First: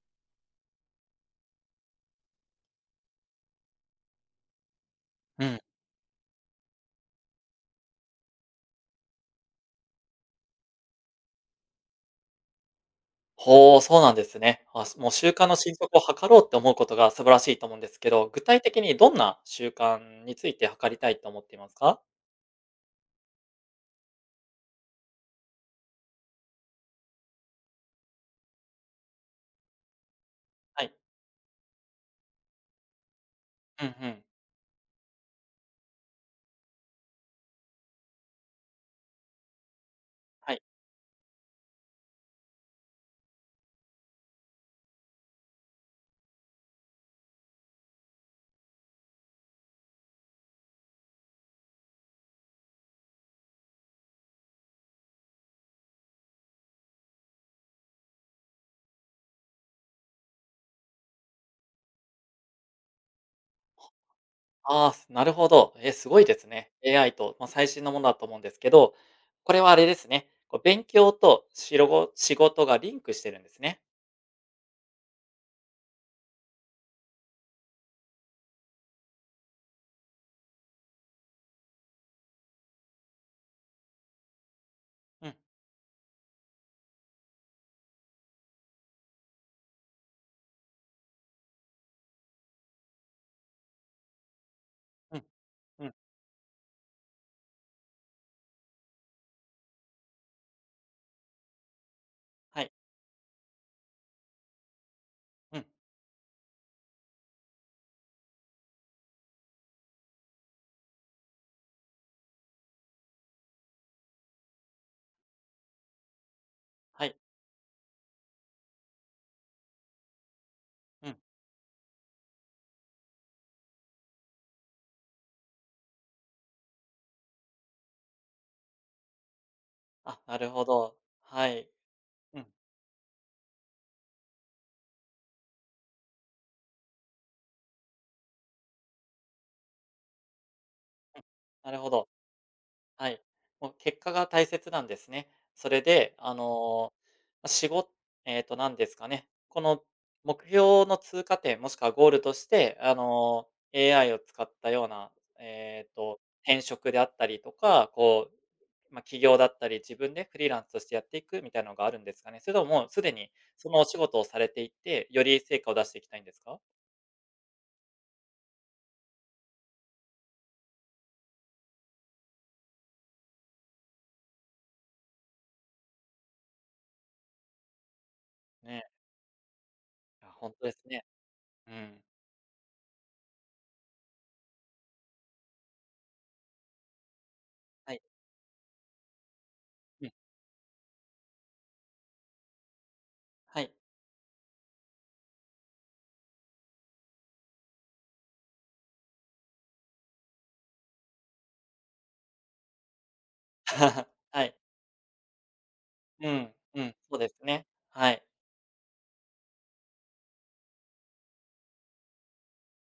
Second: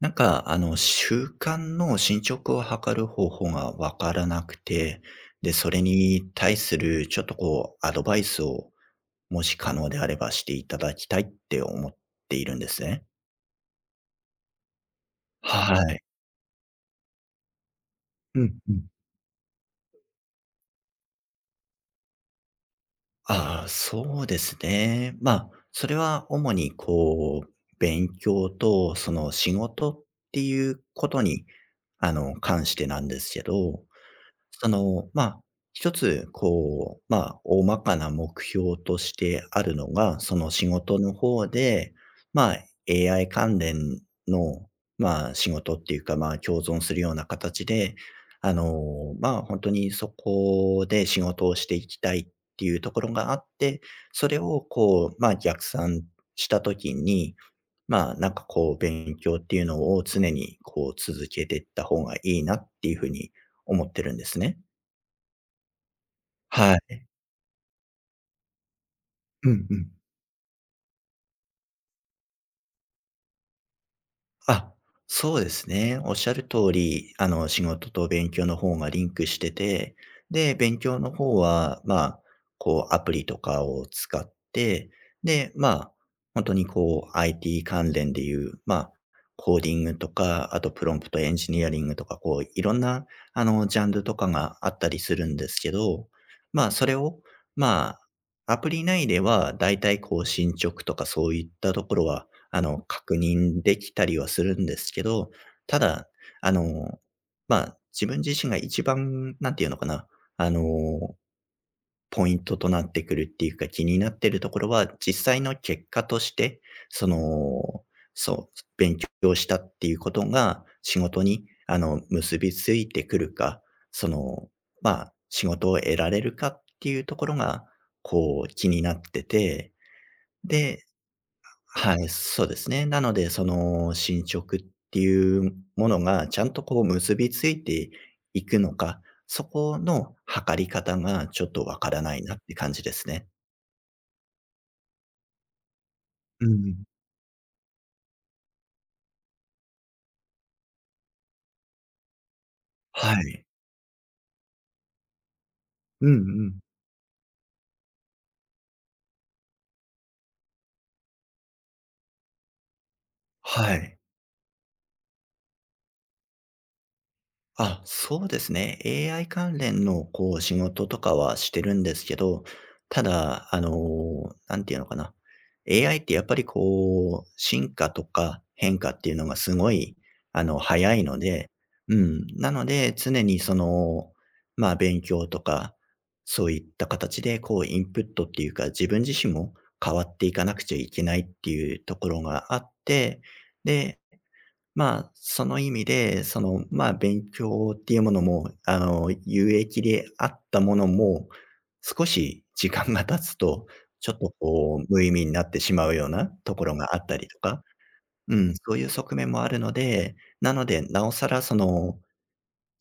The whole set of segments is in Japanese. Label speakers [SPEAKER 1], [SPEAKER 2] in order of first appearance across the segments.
[SPEAKER 1] なんか、習慣の進捗を測る方法がわからなくて、
[SPEAKER 2] う
[SPEAKER 1] で、
[SPEAKER 2] ん。
[SPEAKER 1] それに対するちょっとアドバイスを、もし可能であればしていただきたいって思っているんですね。
[SPEAKER 2] ほお、そうなんですね。あ、もう習慣の進
[SPEAKER 1] は
[SPEAKER 2] 捗を
[SPEAKER 1] い。
[SPEAKER 2] 測ろうって思うことが素晴らしいと思うんですけど、具
[SPEAKER 1] うん
[SPEAKER 2] 体
[SPEAKER 1] う
[SPEAKER 2] 的
[SPEAKER 1] ん。
[SPEAKER 2] にどんな習慣について測りたいと思っていますか？
[SPEAKER 1] ああ、そうですね。それは主に勉強とその仕事っていう
[SPEAKER 2] はい。
[SPEAKER 1] ことに、関してなんですけど、
[SPEAKER 2] うんうん。
[SPEAKER 1] その、まあ、一つ、大まかな目標としてあるのが、その
[SPEAKER 2] はい。
[SPEAKER 1] 仕事の方で、AI 関連の、仕事っていうか、共存するような形で、本当にそこで仕事をしていきたいっていうところがあって、それを逆算した時に、勉強っていうのを常にこう続けていった方がいいなっていう風に思ってるんですね。
[SPEAKER 2] ああ、なるほど。え、すごいですね。
[SPEAKER 1] はい。
[SPEAKER 2] AI と、まあ、最新のものだと思うんですけど、
[SPEAKER 1] う
[SPEAKER 2] これ
[SPEAKER 1] ん
[SPEAKER 2] は
[SPEAKER 1] う
[SPEAKER 2] あれ
[SPEAKER 1] ん。
[SPEAKER 2] ですね、こう勉強とご仕事がリンクしてるんですね。
[SPEAKER 1] あ、そうですね。おっしゃる通り、仕事と勉強の方がリンクしてて、で、勉強の方は、アプリとかを使って、
[SPEAKER 2] うん、
[SPEAKER 1] で、まあ、本当にこう、IT 関連でいう、コーディングとか、あとプロンプトエンジニアリングとか、いろんな、ジャンルとかがあったりす
[SPEAKER 2] うん、
[SPEAKER 1] るんですけ
[SPEAKER 2] うん。
[SPEAKER 1] ど、それを、まアプリ内では、だいたい進捗とかそういったところは、
[SPEAKER 2] はい。
[SPEAKER 1] 確認できたりはするんですけど、
[SPEAKER 2] うん、
[SPEAKER 1] ただ、あの、自分自身が一番、なんていうのかな、あの、ポイントとなってくるっていうか、気になってるところは、実際の結果として、
[SPEAKER 2] は
[SPEAKER 1] そ
[SPEAKER 2] い。
[SPEAKER 1] の、そう、勉強したっていうことが仕
[SPEAKER 2] うん。
[SPEAKER 1] 事に、結びついてくるか、その、仕事を得られるかっていうところが、こう気になってて、
[SPEAKER 2] あ、なるほ
[SPEAKER 1] で、
[SPEAKER 2] ど。はい。
[SPEAKER 1] はい、
[SPEAKER 2] う
[SPEAKER 1] そ
[SPEAKER 2] ん、
[SPEAKER 1] うですね。なので、その進捗っていうものがちゃんとこう結びついていくのか、そこの測り方
[SPEAKER 2] うん。
[SPEAKER 1] がちょっと
[SPEAKER 2] なる
[SPEAKER 1] わ
[SPEAKER 2] ほ
[SPEAKER 1] から
[SPEAKER 2] ど。
[SPEAKER 1] ないなって感じです
[SPEAKER 2] はい。
[SPEAKER 1] ね。
[SPEAKER 2] もう結果が大切なんですね。それで、
[SPEAKER 1] うん。
[SPEAKER 2] ま、なんですかね、この目標の通過点、もしくはゴールとして、
[SPEAKER 1] はい。
[SPEAKER 2] AI を使ったような、
[SPEAKER 1] うんうん。
[SPEAKER 2] 転職であったりとか、こう、ま、起業だったり、自分でフリーランスとしてやっていくみたいなのがあるんですかね？それとも、もうすでにそ
[SPEAKER 1] は
[SPEAKER 2] のお仕
[SPEAKER 1] い。
[SPEAKER 2] 事をされていて、より成果を出していきたいんですか？
[SPEAKER 1] あ、そうですね。AI 関連のこう仕事とかはしてるんですけど、ただ、あのー、なんていうのかな。AI ってやっぱりこう、進化とか変
[SPEAKER 2] ね、
[SPEAKER 1] 化っていうのがすごい、
[SPEAKER 2] いや、ほんとです
[SPEAKER 1] 早
[SPEAKER 2] ね。
[SPEAKER 1] いので、
[SPEAKER 2] う
[SPEAKER 1] う
[SPEAKER 2] ん。
[SPEAKER 1] ん。なので、常にその、勉強とか、そういった形で、イン
[SPEAKER 2] はい。
[SPEAKER 1] プットっていうか、自分自身も変わ
[SPEAKER 2] うん。
[SPEAKER 1] っていかなくちゃいけないっていうところがあって、
[SPEAKER 2] はい。
[SPEAKER 1] で、その意味で、勉強っていうものも、有益であったものも、少し時間が経つと、ちょっ と
[SPEAKER 2] はい。
[SPEAKER 1] 無意味になってしまうような
[SPEAKER 2] うん、
[SPEAKER 1] ところ
[SPEAKER 2] うん、
[SPEAKER 1] があっ
[SPEAKER 2] そ
[SPEAKER 1] た
[SPEAKER 2] う
[SPEAKER 1] り
[SPEAKER 2] です
[SPEAKER 1] とか、
[SPEAKER 2] ね。はい。
[SPEAKER 1] うん、そういう側面もあるので、なので、なおさらその、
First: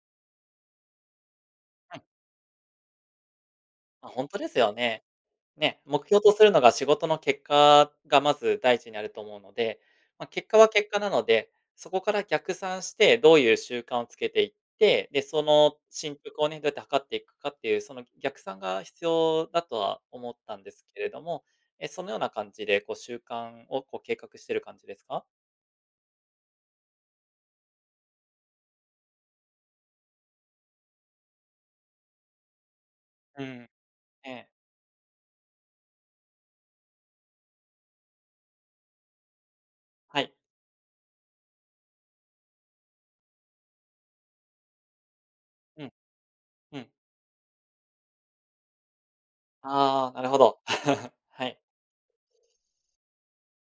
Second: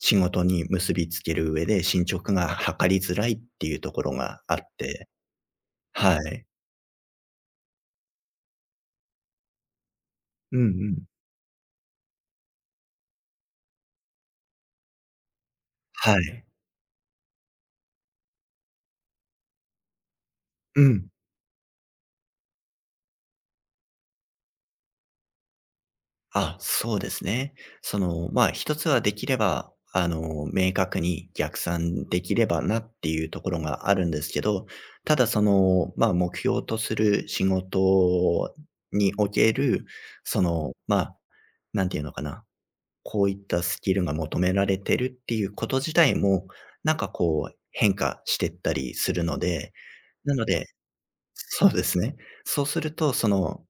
[SPEAKER 1] 仕事に結びつける上で
[SPEAKER 2] うん、
[SPEAKER 1] 進捗が図りづらいっていうとこ
[SPEAKER 2] あ、
[SPEAKER 1] ろ
[SPEAKER 2] ほんと
[SPEAKER 1] が
[SPEAKER 2] で
[SPEAKER 1] あっ
[SPEAKER 2] すよね。
[SPEAKER 1] て、
[SPEAKER 2] ね、目
[SPEAKER 1] は
[SPEAKER 2] 標とす
[SPEAKER 1] い。
[SPEAKER 2] るのが仕事の結果がまず第一にあると思うので、ま、結
[SPEAKER 1] う
[SPEAKER 2] 果
[SPEAKER 1] んう
[SPEAKER 2] は結果
[SPEAKER 1] ん。
[SPEAKER 2] なので、そこから逆算してどういう習慣をつけていって、で、その進
[SPEAKER 1] は
[SPEAKER 2] 捗
[SPEAKER 1] い。
[SPEAKER 2] をね、どうやって測っていくかっていう、その逆算が必要だとは思ったんで
[SPEAKER 1] う
[SPEAKER 2] すけ
[SPEAKER 1] ん。
[SPEAKER 2] れども、え、そのような感じでこう習慣をこう計画してる感じですか？
[SPEAKER 1] あ、そうですね。一つはできれば、明確に逆算できればなっていうと
[SPEAKER 2] う
[SPEAKER 1] ころ
[SPEAKER 2] ん、
[SPEAKER 1] があるんで
[SPEAKER 2] え
[SPEAKER 1] すけ
[SPEAKER 2] え、
[SPEAKER 1] ど、ただその、目標とする仕事における、
[SPEAKER 2] はい。
[SPEAKER 1] その、まあ、なんていうのかな、こういったスキルが求められてるっていうこと
[SPEAKER 2] うん、
[SPEAKER 1] 自体も、
[SPEAKER 2] うん。
[SPEAKER 1] なんかこう変化してったりするので、
[SPEAKER 2] ああ、なる
[SPEAKER 1] な
[SPEAKER 2] ほ
[SPEAKER 1] の
[SPEAKER 2] ど。
[SPEAKER 1] で
[SPEAKER 2] はい。
[SPEAKER 1] そうですね。そうすると、その、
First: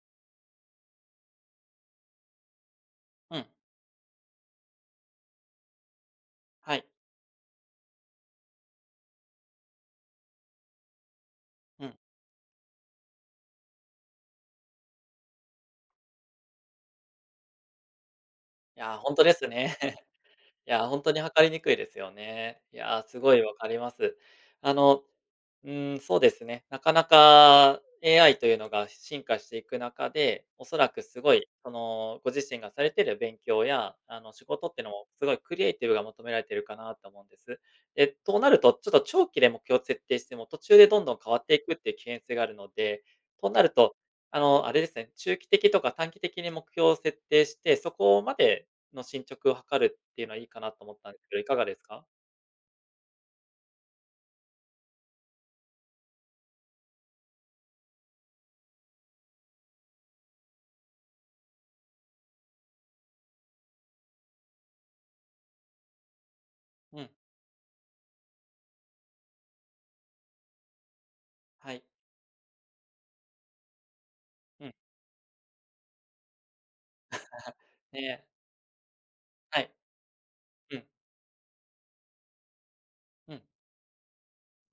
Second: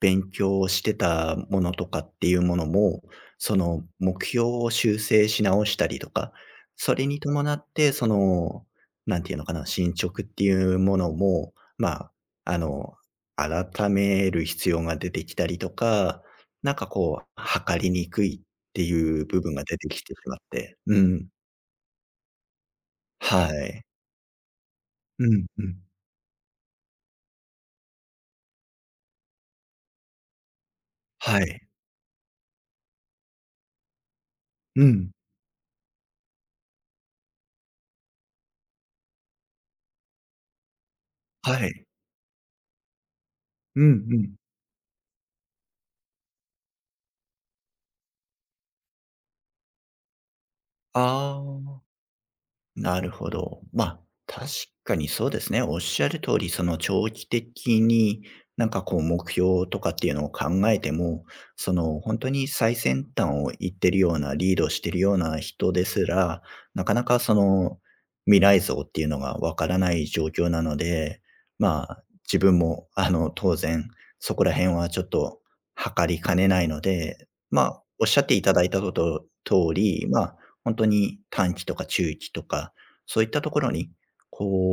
[SPEAKER 1] 勉強をしてたものとかっていうものも、
[SPEAKER 2] うん、
[SPEAKER 1] その、目標を修正し直したりとか、
[SPEAKER 2] はい。
[SPEAKER 1] それに伴って、その、なんていうのかな、進捗っていうものも、
[SPEAKER 2] うん。
[SPEAKER 1] あの、改める必要が出てきたりとか、なんかこう、測りにくいっ
[SPEAKER 2] い
[SPEAKER 1] て
[SPEAKER 2] や、ほん
[SPEAKER 1] い
[SPEAKER 2] と
[SPEAKER 1] う
[SPEAKER 2] で
[SPEAKER 1] 部
[SPEAKER 2] す
[SPEAKER 1] 分が
[SPEAKER 2] ね。
[SPEAKER 1] 出てき てしまっ
[SPEAKER 2] い
[SPEAKER 1] て。
[SPEAKER 2] や、ほ
[SPEAKER 1] う
[SPEAKER 2] んとに
[SPEAKER 1] ん。
[SPEAKER 2] 測りにくいですよね。いや、すごい
[SPEAKER 1] は
[SPEAKER 2] わかり
[SPEAKER 1] い。
[SPEAKER 2] ます。あの、
[SPEAKER 1] うんう
[SPEAKER 2] う
[SPEAKER 1] ん。
[SPEAKER 2] ん、そうですね、なかなか AI というのが進化していく中で、おそらくすご
[SPEAKER 1] は
[SPEAKER 2] い、
[SPEAKER 1] い。
[SPEAKER 2] ご自身がされている勉強や、仕事って
[SPEAKER 1] う
[SPEAKER 2] いうのも、
[SPEAKER 1] ん。
[SPEAKER 2] すごいクリエイティブが求められているかなと思うんです。となると、ちょっと長期で目標を設定しても、途中でどんどん変わってい
[SPEAKER 1] は
[SPEAKER 2] くっ
[SPEAKER 1] い。
[SPEAKER 2] ていう危険性があるので、となる
[SPEAKER 1] うん
[SPEAKER 2] と、
[SPEAKER 1] うん。
[SPEAKER 2] あれですね、中期的とか短期的に目標を設定して、そこまでの進捗を測るっていうのはいいかなと思ったんですけど、
[SPEAKER 1] あ
[SPEAKER 2] いかがです
[SPEAKER 1] あ。
[SPEAKER 2] か？
[SPEAKER 1] なるほど。確かにそうですね。おっしゃる通り、その長期的になんかこう目標とかっていうのを考えても、その本当に最先端を行ってるような、リードしてるような人ですら、なか
[SPEAKER 2] う
[SPEAKER 1] な
[SPEAKER 2] ん、
[SPEAKER 1] かその未来像っていうのがわからない状況なので、
[SPEAKER 2] はい、
[SPEAKER 1] 自分もあの当然そこら
[SPEAKER 2] う
[SPEAKER 1] 辺
[SPEAKER 2] ん、
[SPEAKER 1] はちょっと測りかねないので、
[SPEAKER 2] ね
[SPEAKER 1] おっしゃ
[SPEAKER 2] え、
[SPEAKER 1] っていただいたこと通
[SPEAKER 2] はい、
[SPEAKER 1] り、本
[SPEAKER 2] うん、
[SPEAKER 1] 当に短期とか中期とか、そういっ
[SPEAKER 2] うん、
[SPEAKER 1] たところに、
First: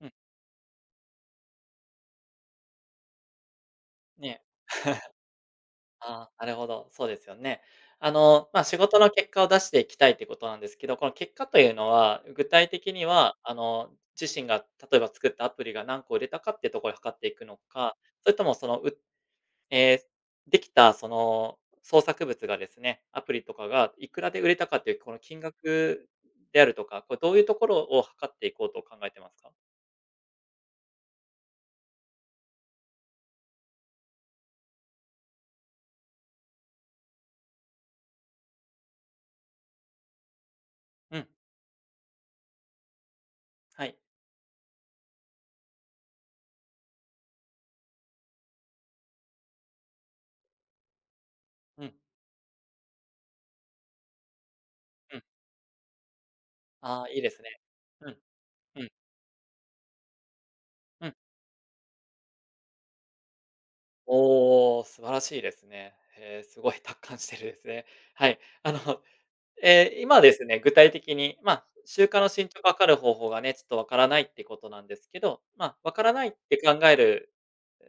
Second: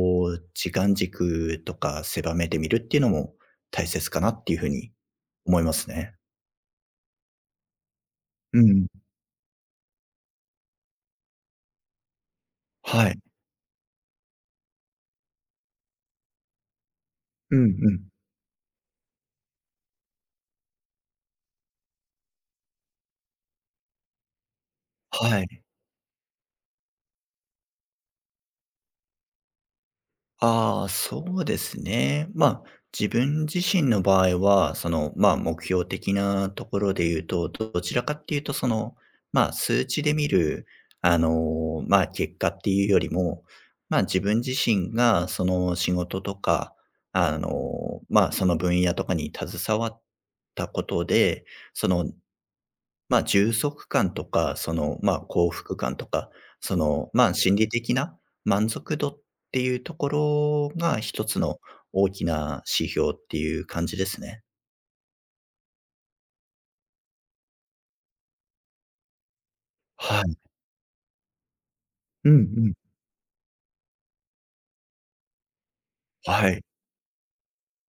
[SPEAKER 2] うん、
[SPEAKER 1] う、時間軸とか狭めてみるっていうのも大切か
[SPEAKER 2] ね
[SPEAKER 1] な
[SPEAKER 2] え。
[SPEAKER 1] っていうふうに 思いますね。
[SPEAKER 2] ああ、なるほど、そうですよね。
[SPEAKER 1] う
[SPEAKER 2] まあ、仕
[SPEAKER 1] ん。
[SPEAKER 2] 事の結果を出していきたいってことなんですけど、この結果というのは、具体的に
[SPEAKER 1] はい。
[SPEAKER 2] は、自身が例えば作ったアプリが何個売れたかっていうところを測っていくの
[SPEAKER 1] うんう
[SPEAKER 2] か、
[SPEAKER 1] ん。
[SPEAKER 2] それともその売っえーできたその創作物がですね、アプリとかがいくらで売れたかっていうこの金
[SPEAKER 1] はい。
[SPEAKER 2] 額であるとか、これどういうところを測っていこうと考えてますか？
[SPEAKER 1] ああ、そうですね。自分自身の場合は、目標的なところで言うと、どちらかっていうと、数値で見る、
[SPEAKER 2] うん、
[SPEAKER 1] 結果っていうよりも、
[SPEAKER 2] はい。
[SPEAKER 1] 自分自身が、その仕事とか、その分野とかに携わったことで、
[SPEAKER 2] う
[SPEAKER 1] そ
[SPEAKER 2] ん、
[SPEAKER 1] の、充足感とか、
[SPEAKER 2] うん。
[SPEAKER 1] 幸福感とか、
[SPEAKER 2] ああ、いいです
[SPEAKER 1] 心
[SPEAKER 2] ね。
[SPEAKER 1] 理的
[SPEAKER 2] うん、
[SPEAKER 1] な満
[SPEAKER 2] うん、
[SPEAKER 1] 足度っていうところが
[SPEAKER 2] うん。
[SPEAKER 1] 一つの大きな指標っていう感じですね。
[SPEAKER 2] おー素晴らしいですね。すごい達観してるですね。はい。
[SPEAKER 1] は
[SPEAKER 2] 今で
[SPEAKER 1] い。
[SPEAKER 2] すね、具体的に、ま、習慣の
[SPEAKER 1] うんう
[SPEAKER 2] 進捗を
[SPEAKER 1] ん。
[SPEAKER 2] 測る方法がね、ちょっとわからないってことなんですけど、ま、わからないっ
[SPEAKER 1] は
[SPEAKER 2] て
[SPEAKER 1] い。
[SPEAKER 2] 考える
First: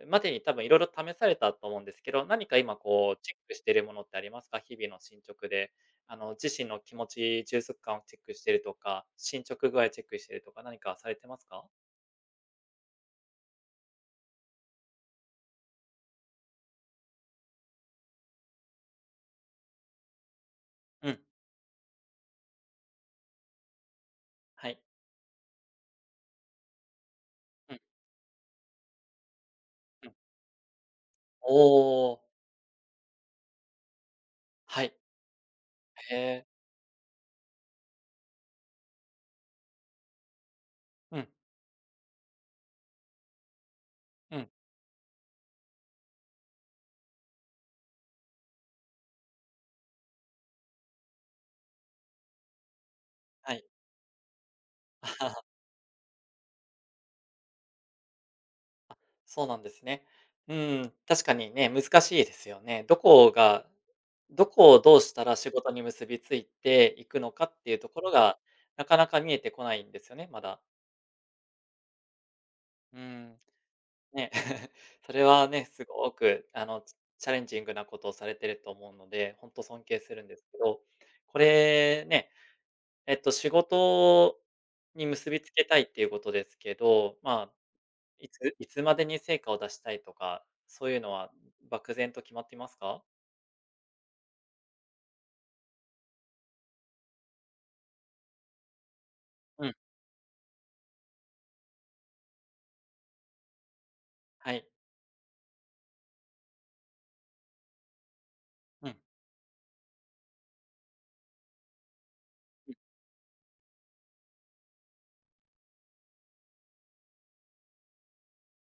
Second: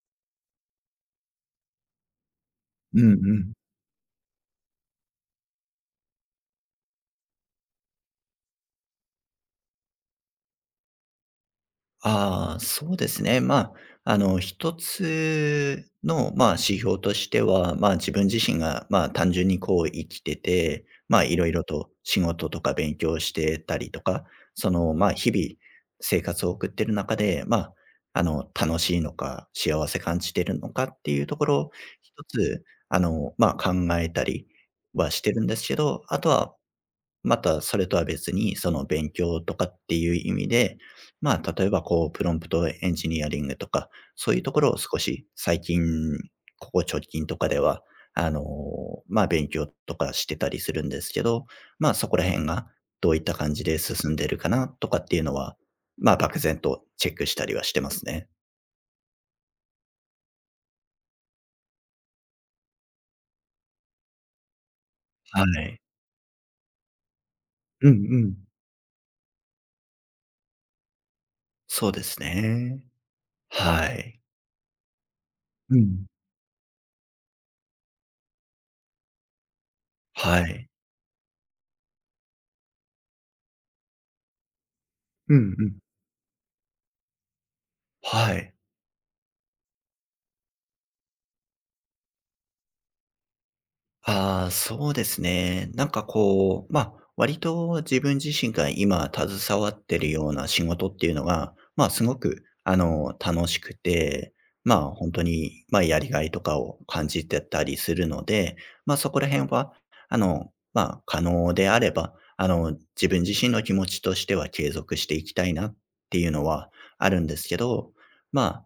[SPEAKER 2] までに多分いろいろ試されたと思うんですけど、何か今
[SPEAKER 1] うん
[SPEAKER 2] こ
[SPEAKER 1] う
[SPEAKER 2] うチェック
[SPEAKER 1] ん。
[SPEAKER 2] しているものってありますか？日々の進捗で。自身の気持ち、充足感をチェックしてるとか、進捗具合チェックしてるとか、何かされてますか？
[SPEAKER 1] ああ、そうですね。一つの、指標としては、自分自身が、単純にこう生きてて、
[SPEAKER 2] うん、
[SPEAKER 1] いろいろと仕事とか勉強してたりとか、
[SPEAKER 2] はい。
[SPEAKER 1] 日々生活を送ってる中で、
[SPEAKER 2] うん、
[SPEAKER 1] 楽しいのか、幸せ
[SPEAKER 2] うん。
[SPEAKER 1] 感じてるのかっていうところを
[SPEAKER 2] おお、
[SPEAKER 1] 一つ、考えたり
[SPEAKER 2] はい。
[SPEAKER 1] はしてるんですけど、
[SPEAKER 2] へ
[SPEAKER 1] あと
[SPEAKER 2] え。
[SPEAKER 1] はまた、それとは別に、その勉強とかっていう意味で、
[SPEAKER 2] うん、
[SPEAKER 1] 例えばこう、プロンプトエンジニアリングとか、そう
[SPEAKER 2] う
[SPEAKER 1] いう
[SPEAKER 2] ん、
[SPEAKER 1] ところを少し最近、ここ直近とかでは、あの、勉強とかしてたりするんですけど、そこら辺がどういった
[SPEAKER 2] は
[SPEAKER 1] 感じ
[SPEAKER 2] い。
[SPEAKER 1] で進んでるかなとか っ
[SPEAKER 2] あ
[SPEAKER 1] ていう
[SPEAKER 2] は
[SPEAKER 1] の
[SPEAKER 2] は、
[SPEAKER 1] は、漠然とチェックしたりはしてますね。
[SPEAKER 2] そうなんですね。うん、確かにね、難しいですよね。どこをどうしたら
[SPEAKER 1] は
[SPEAKER 2] 仕事
[SPEAKER 1] い。
[SPEAKER 2] に結びついていくのかっていうと
[SPEAKER 1] うんう
[SPEAKER 2] ころが、
[SPEAKER 1] ん。
[SPEAKER 2] なかなか見えてこないんですよね、まだ。
[SPEAKER 1] そうですね。
[SPEAKER 2] うん、
[SPEAKER 1] はい。
[SPEAKER 2] ね、それはね、
[SPEAKER 1] う
[SPEAKER 2] す
[SPEAKER 1] ん。
[SPEAKER 2] ごく、チャレンジングなことをされてると思うので、本当尊敬するんで
[SPEAKER 1] は
[SPEAKER 2] すけ
[SPEAKER 1] い。
[SPEAKER 2] ど、これね、仕事に結
[SPEAKER 1] う
[SPEAKER 2] びつ
[SPEAKER 1] んう
[SPEAKER 2] けた
[SPEAKER 1] ん。
[SPEAKER 2] いっていうことですけど、まあ、い
[SPEAKER 1] はい。
[SPEAKER 2] ついつまでに成果を出したいとか、そういうのは漠然と決まっていますか？
[SPEAKER 1] ああ、そうですね。なんかこう、割と自分自身が今携
[SPEAKER 2] う
[SPEAKER 1] わ
[SPEAKER 2] ん、
[SPEAKER 1] ってるような仕事っていうのが、すごく、楽しくて、
[SPEAKER 2] はい。
[SPEAKER 1] まあ、本当に、まあ、やりがいとかを感じてたりするので、
[SPEAKER 2] うん、
[SPEAKER 1] そこら辺は、可能であれば、
[SPEAKER 2] うん、
[SPEAKER 1] 自分自身の気持ちとしては継続していきたいなっていうのはあるんですけど、まあ、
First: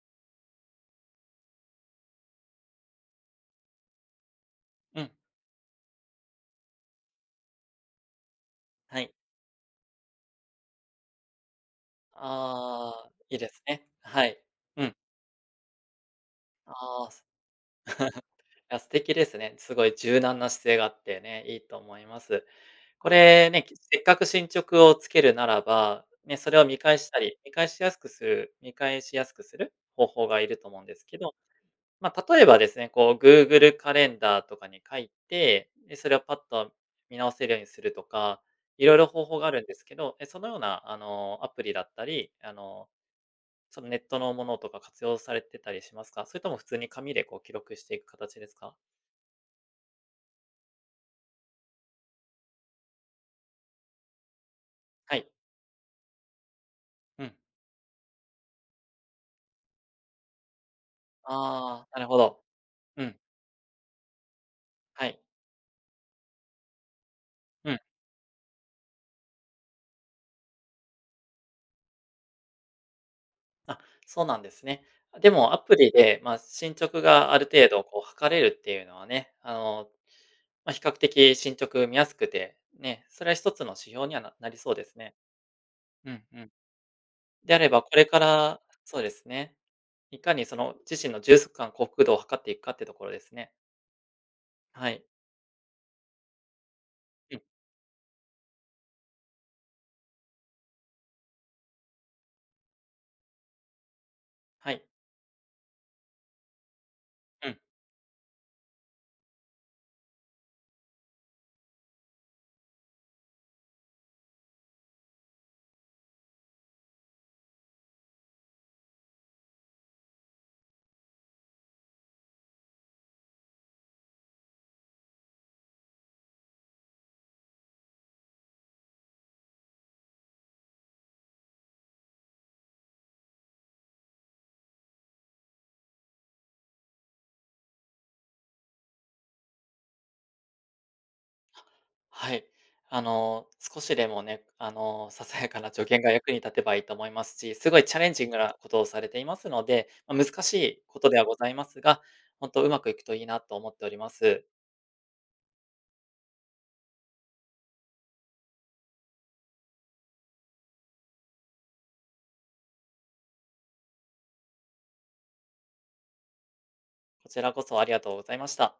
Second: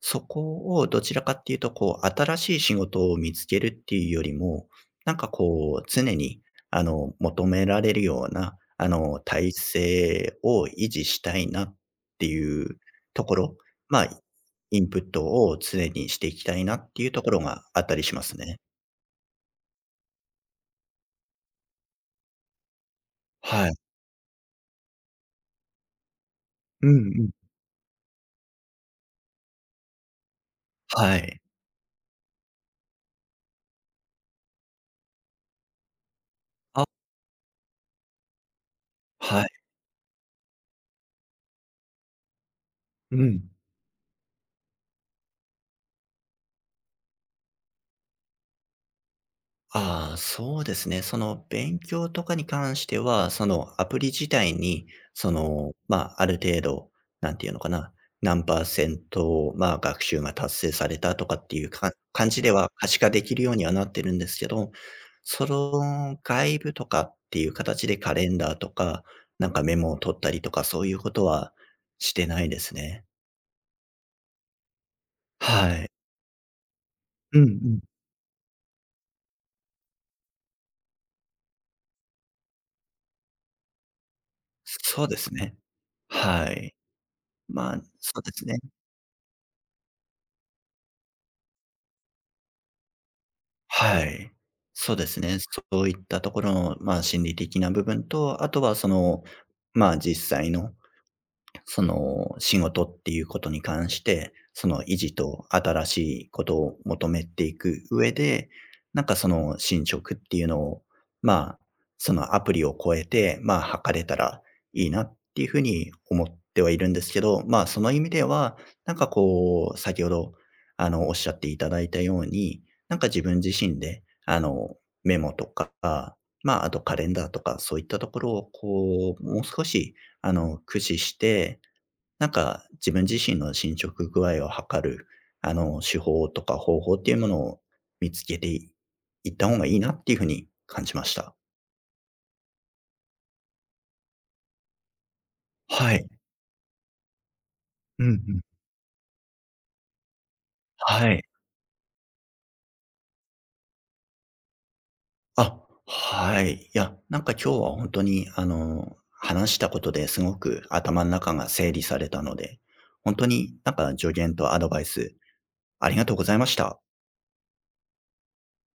[SPEAKER 1] そこをどちらかっていうと、新しい仕事を見つけるっていうよりも、
[SPEAKER 2] うん、
[SPEAKER 1] なんかこう、常に、求められるような、
[SPEAKER 2] はい。
[SPEAKER 1] 体制を維持したいなっていう
[SPEAKER 2] ああ、
[SPEAKER 1] とこ
[SPEAKER 2] いいで
[SPEAKER 1] ろ、
[SPEAKER 2] すね。
[SPEAKER 1] まあ、
[SPEAKER 2] はい。
[SPEAKER 1] イ
[SPEAKER 2] う
[SPEAKER 1] ン
[SPEAKER 2] ん。
[SPEAKER 1] プットを常にしていきたいなって
[SPEAKER 2] あ
[SPEAKER 1] い
[SPEAKER 2] あ、
[SPEAKER 1] うところがあったりしますね。
[SPEAKER 2] いや、素敵ですね。すごい柔軟な姿勢があってね、いいと思います。これね、
[SPEAKER 1] はい。
[SPEAKER 2] せっかく進捗をつけるならば、ね、それを見
[SPEAKER 1] う
[SPEAKER 2] 返
[SPEAKER 1] ん
[SPEAKER 2] した
[SPEAKER 1] うん。
[SPEAKER 2] り、見返しやすくする方法がいると思うんです
[SPEAKER 1] は
[SPEAKER 2] けど、
[SPEAKER 1] い。
[SPEAKER 2] まあ、例えばですね、こう Google カレンダーとかに書いて、で、それをパッと
[SPEAKER 1] あ、
[SPEAKER 2] 見直せるようにするとか、いろいろ方法
[SPEAKER 1] は
[SPEAKER 2] が
[SPEAKER 1] い。
[SPEAKER 2] あるんですけど、え、そのような、アプリだったり、
[SPEAKER 1] うん。
[SPEAKER 2] そのネットのものとか活用されてたりしますか？それとも普通に紙でこう記録していく形ですか？
[SPEAKER 1] ああ、そうですね。その勉強とかに関しては、そのアプリ自体に、
[SPEAKER 2] はい。
[SPEAKER 1] ある程度、
[SPEAKER 2] う
[SPEAKER 1] な
[SPEAKER 2] ん。
[SPEAKER 1] んていうのかな、何パーセント、学習が達成されたとかっていう
[SPEAKER 2] ああ、
[SPEAKER 1] か
[SPEAKER 2] なるほ
[SPEAKER 1] 感じ
[SPEAKER 2] ど。
[SPEAKER 1] では可視
[SPEAKER 2] う
[SPEAKER 1] 化
[SPEAKER 2] ん。
[SPEAKER 1] できるようにはなってるんですけど、
[SPEAKER 2] はい。
[SPEAKER 1] その外部とかっていう
[SPEAKER 2] うん。
[SPEAKER 1] 形でカレンダーとか、なんかメモを取ったりとか、そういうことはしてないですね。
[SPEAKER 2] あ、そうなんですね。でもアプ
[SPEAKER 1] は
[SPEAKER 2] リ
[SPEAKER 1] い。
[SPEAKER 2] で、ま、進捗があ
[SPEAKER 1] うんう
[SPEAKER 2] る程
[SPEAKER 1] ん。
[SPEAKER 2] 度こう測れるっていうのはね、まあ、比較的進捗見やすくて、ね、それは一つの指標にはなりそうです
[SPEAKER 1] そう
[SPEAKER 2] ね。
[SPEAKER 1] ですね。
[SPEAKER 2] うんうん。
[SPEAKER 1] はい。
[SPEAKER 2] であれば、これ
[SPEAKER 1] そ
[SPEAKER 2] か
[SPEAKER 1] うですね。
[SPEAKER 2] らそうですね、いかにその自身の充足感幸福度を測っていくかってところですね。
[SPEAKER 1] はい。
[SPEAKER 2] は
[SPEAKER 1] そう
[SPEAKER 2] い。
[SPEAKER 1] ですね。そういったところの、心理
[SPEAKER 2] うん、
[SPEAKER 1] 的な部分と、あとはその、実際のその仕事っていうことに関して、そ
[SPEAKER 2] は
[SPEAKER 1] の
[SPEAKER 2] い。
[SPEAKER 1] 維持と新しいことを求めて
[SPEAKER 2] う
[SPEAKER 1] い
[SPEAKER 2] ん。
[SPEAKER 1] く上で、なんかその進捗っていうのを、まあ、そのアプリを超えて、測れたらいいなっていうふうに思ってはいるんですけど、その意味では、なんかこう、先ほど、おっしゃっていただいたように、なんか自分自身で、メモとか、あとカレンダーとか、そういったところを、もう少し駆使して、なんか自分自身の進捗具合を測る、手法とか方法っていうものを見つけていいった方がいいなっていう風に感じました。
[SPEAKER 2] はい。少しでもね、ささやかな助
[SPEAKER 1] は
[SPEAKER 2] 言
[SPEAKER 1] い。
[SPEAKER 2] が役に立てばいいと思いますし、すごいチャ
[SPEAKER 1] う
[SPEAKER 2] レ
[SPEAKER 1] ん
[SPEAKER 2] ン
[SPEAKER 1] う
[SPEAKER 2] ジング
[SPEAKER 1] ん。
[SPEAKER 2] なことをされていますので、まあ、難しいこと
[SPEAKER 1] は
[SPEAKER 2] では
[SPEAKER 1] い。
[SPEAKER 2] ございますが、本当うまくいくといいなと思っております。
[SPEAKER 1] あ、はい。いや、なんか今日は本当に、話したことですごく頭の中が整理されたので、本当になんか助言とアドバイスありがとうございました。
[SPEAKER 2] こちらこそありがとうございました。